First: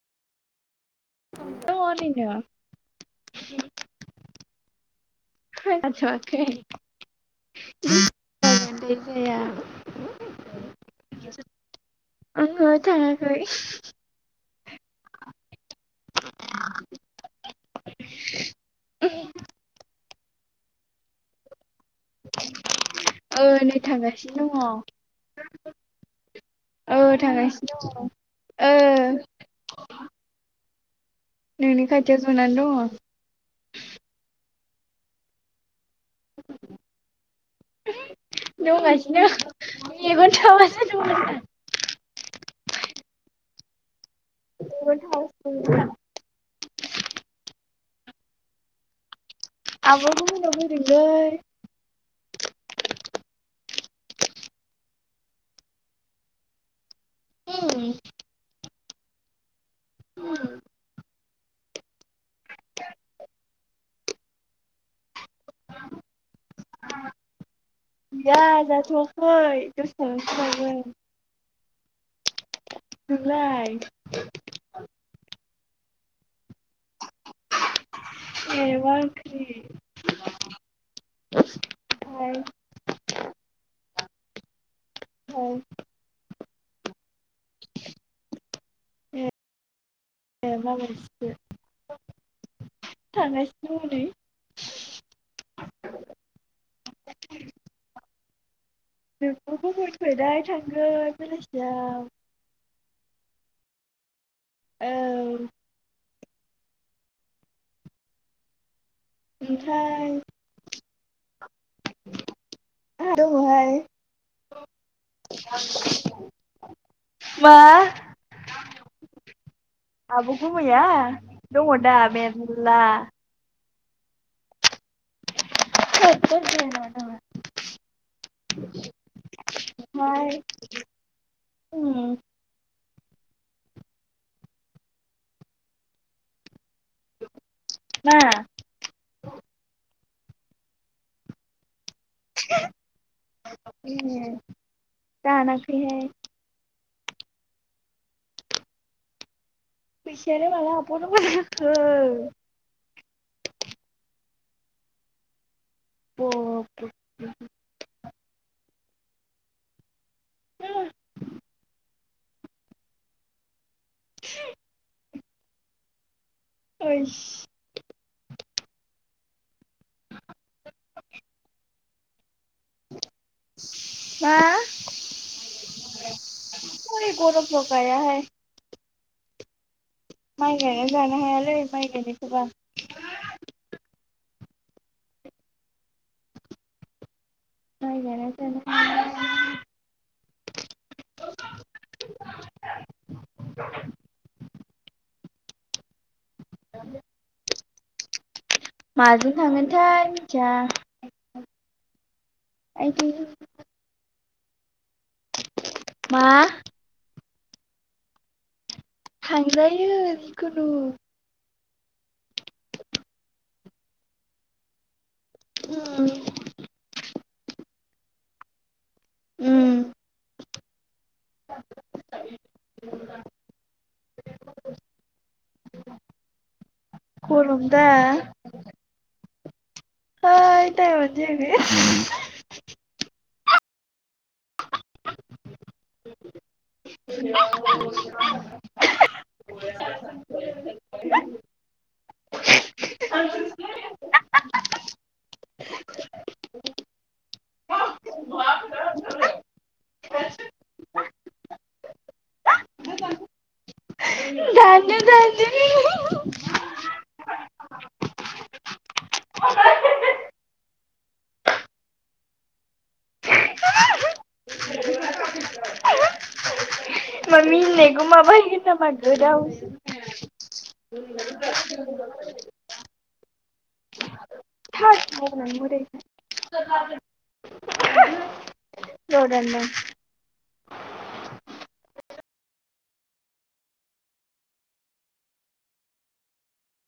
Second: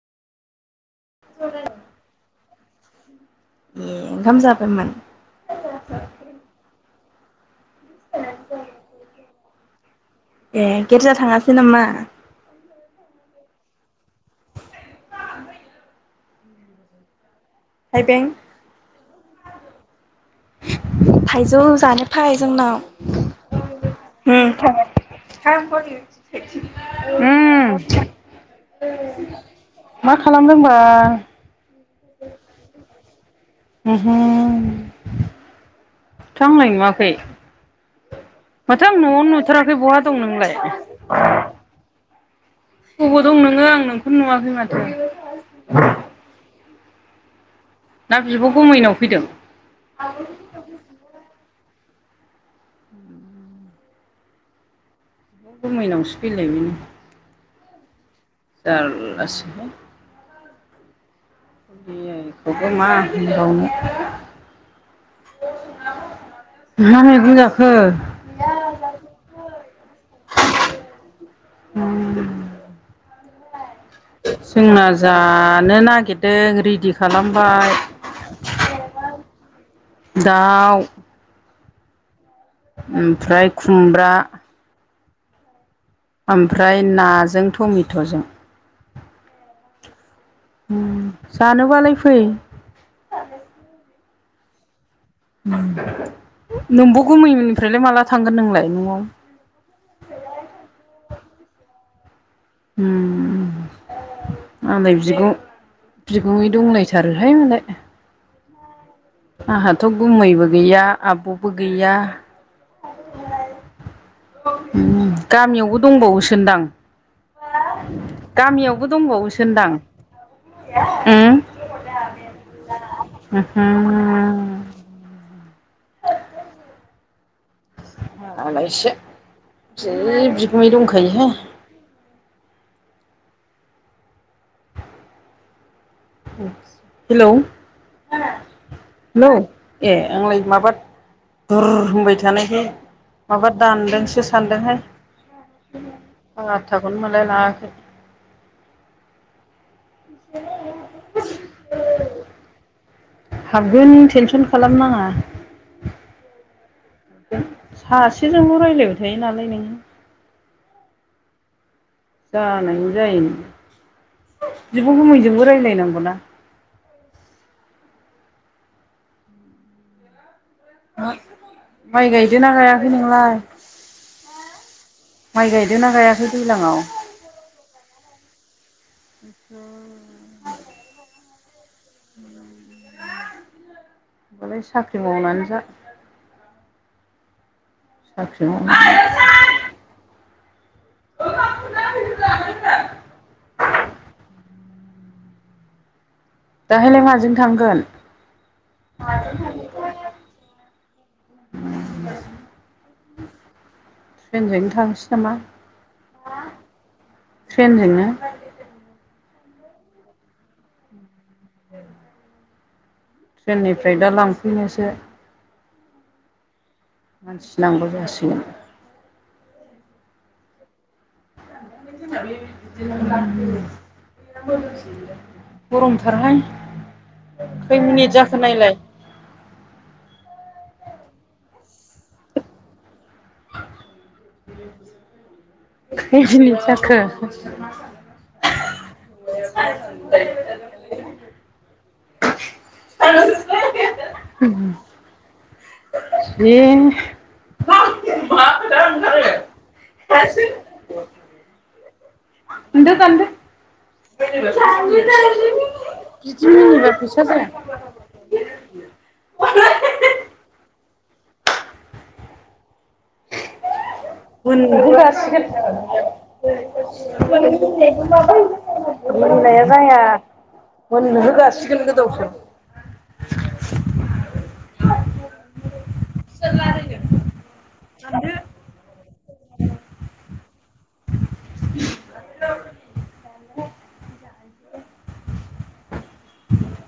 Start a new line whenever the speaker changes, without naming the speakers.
दङ ओरैनो।
ए ओंखाम जाबायमोन
[unintelligible]
ए गेरजा थाङासै नामा?
आङो थाङाखै। [unintelligible]
थाइबें।
[unintelligible]
थाइजौ जानो फै जोंनाव
ओ नै थांगासिनो
उम
दङ
थांगोन।
ओ थांगासिनो
उम।
दङ ओ
मा खालामदोंबा
नोंनि खाथियाव जुनानै दङ।
उमहु थोआंलाय नुवाखै। माथो आं
दंगासिनो
न'आवनो नुथाराखै बहा दं
मेगन
नोंलाय।
थाबासो दंमोन
बबाव दं नोङो आं नोंखौनो नुवाखै माथो।
मेगन थाबासो
ना बिब' गुमैनाव फैदों।
आब' गुमैनाव फैदोंलै।
[inaudible] गुमैयनावसो फैलायबायनो।
उम
जारलासो
उम।
खौबो मा होनबावनो मा मैगं जाखो?
गैया जाथ'वाखै दसे थानैसो जागोन। नोंलाय।
जोंना जानो नागिरदों रेडि खालामबाय।
ए‌ मा ओंख्रि
दाउ
ओमफ्राय
ओमफ्राय खुमब्रा
औ।
ओमफ्राय नाजों टमेट'जों।
ए। माबायदिसो
जानोबालाय फै।
[unintelligible]
नोंबो गुमैनिफ्रायलाय माला थांगोन नोंलाय न'आव?
नोंब' गुमैनिफ्रायलाय थांगोन बेलासियाव औ
आदाय बिदिखौ बिगुमै दंलायथारोहाय मालाय। आंहाथ'
ओमफ्राय
गुबुमैबो गैया आब'बो गैया
आंहा दङ हाय।
गामियावबो दंबावोसोनदां।
मा?
गामियावबो दंबावोसोनदां
आब' गुमैया दङ दा मेरला
हुम हुम
[unintelligible]
मालायसो जि बिगुमै दंखायो हाय।
उम
हेलौ
मा
हेलौ, ए आंलाय माबा बुर होनबाय था जानायखाय माबा
ए
दानदोंसो सानदोंहाय।
दानाखैहाय
फाथथाखौनो मोनालायलाङाखै।
फैसायानो माला हाबबाव नांगौ जाखो।
हाबगोन टेनसन खालामनाङा।
अ
सासेजोंल' रायज्लायबाय थायो नालाय नोङो।
उम
जानायबो जायो बिब' गुमैजोंबो रायज्लायनांगौना।
ओइस
माइ गायदोना गायाखै नोंलाय?
मा?
माइ गायदोना गायाखै दैज्लाङाव
थोइ गरम फोराव गायाहाय।
इसर
माइ गायनानै जानो हायालै माइ गायनायखौबा।
होमबालाय साख्रि मावनानै जा।
माइ
साख्रि
गायनायफ्रानो
मावनानै [unintelligible] दाहायलाय माजों थांगोन।
माजों थांगोनथाय मिथिया।
[inaudible]
आयदै
ट्रेनजोंनो थांसै नामा।
मा?
ट्रेनजोंनो।
थांजायो जिखुनु
[inaudible] ट्रेननिफ्राय दा लांफैनोसै।
उम
मानसि नांगौ जासिगोन।
उम
[unintelligible] गरमथार हाय
गरम
खै
दा
मिनिट जाखो नायलाय।
होय टाइमआनो जायाखै।
[inaudible] खै मिनिट जाखो। [unintelligible] [inaudible] हे [unintelligible] [unintelligible] [unintelligible] बिदि
जायाखै दानदो दानदो
मिनिबार फैसा जाया [unintelligible] [inaudible] [unintelligible]
मा मिनिनायखौ माबाहैगोन नामा गोदाव
मोनिनाया
सोराव
जाया मोननो होगासिगोन गोदाव सोराव।
[unintelligible] [unintelligible]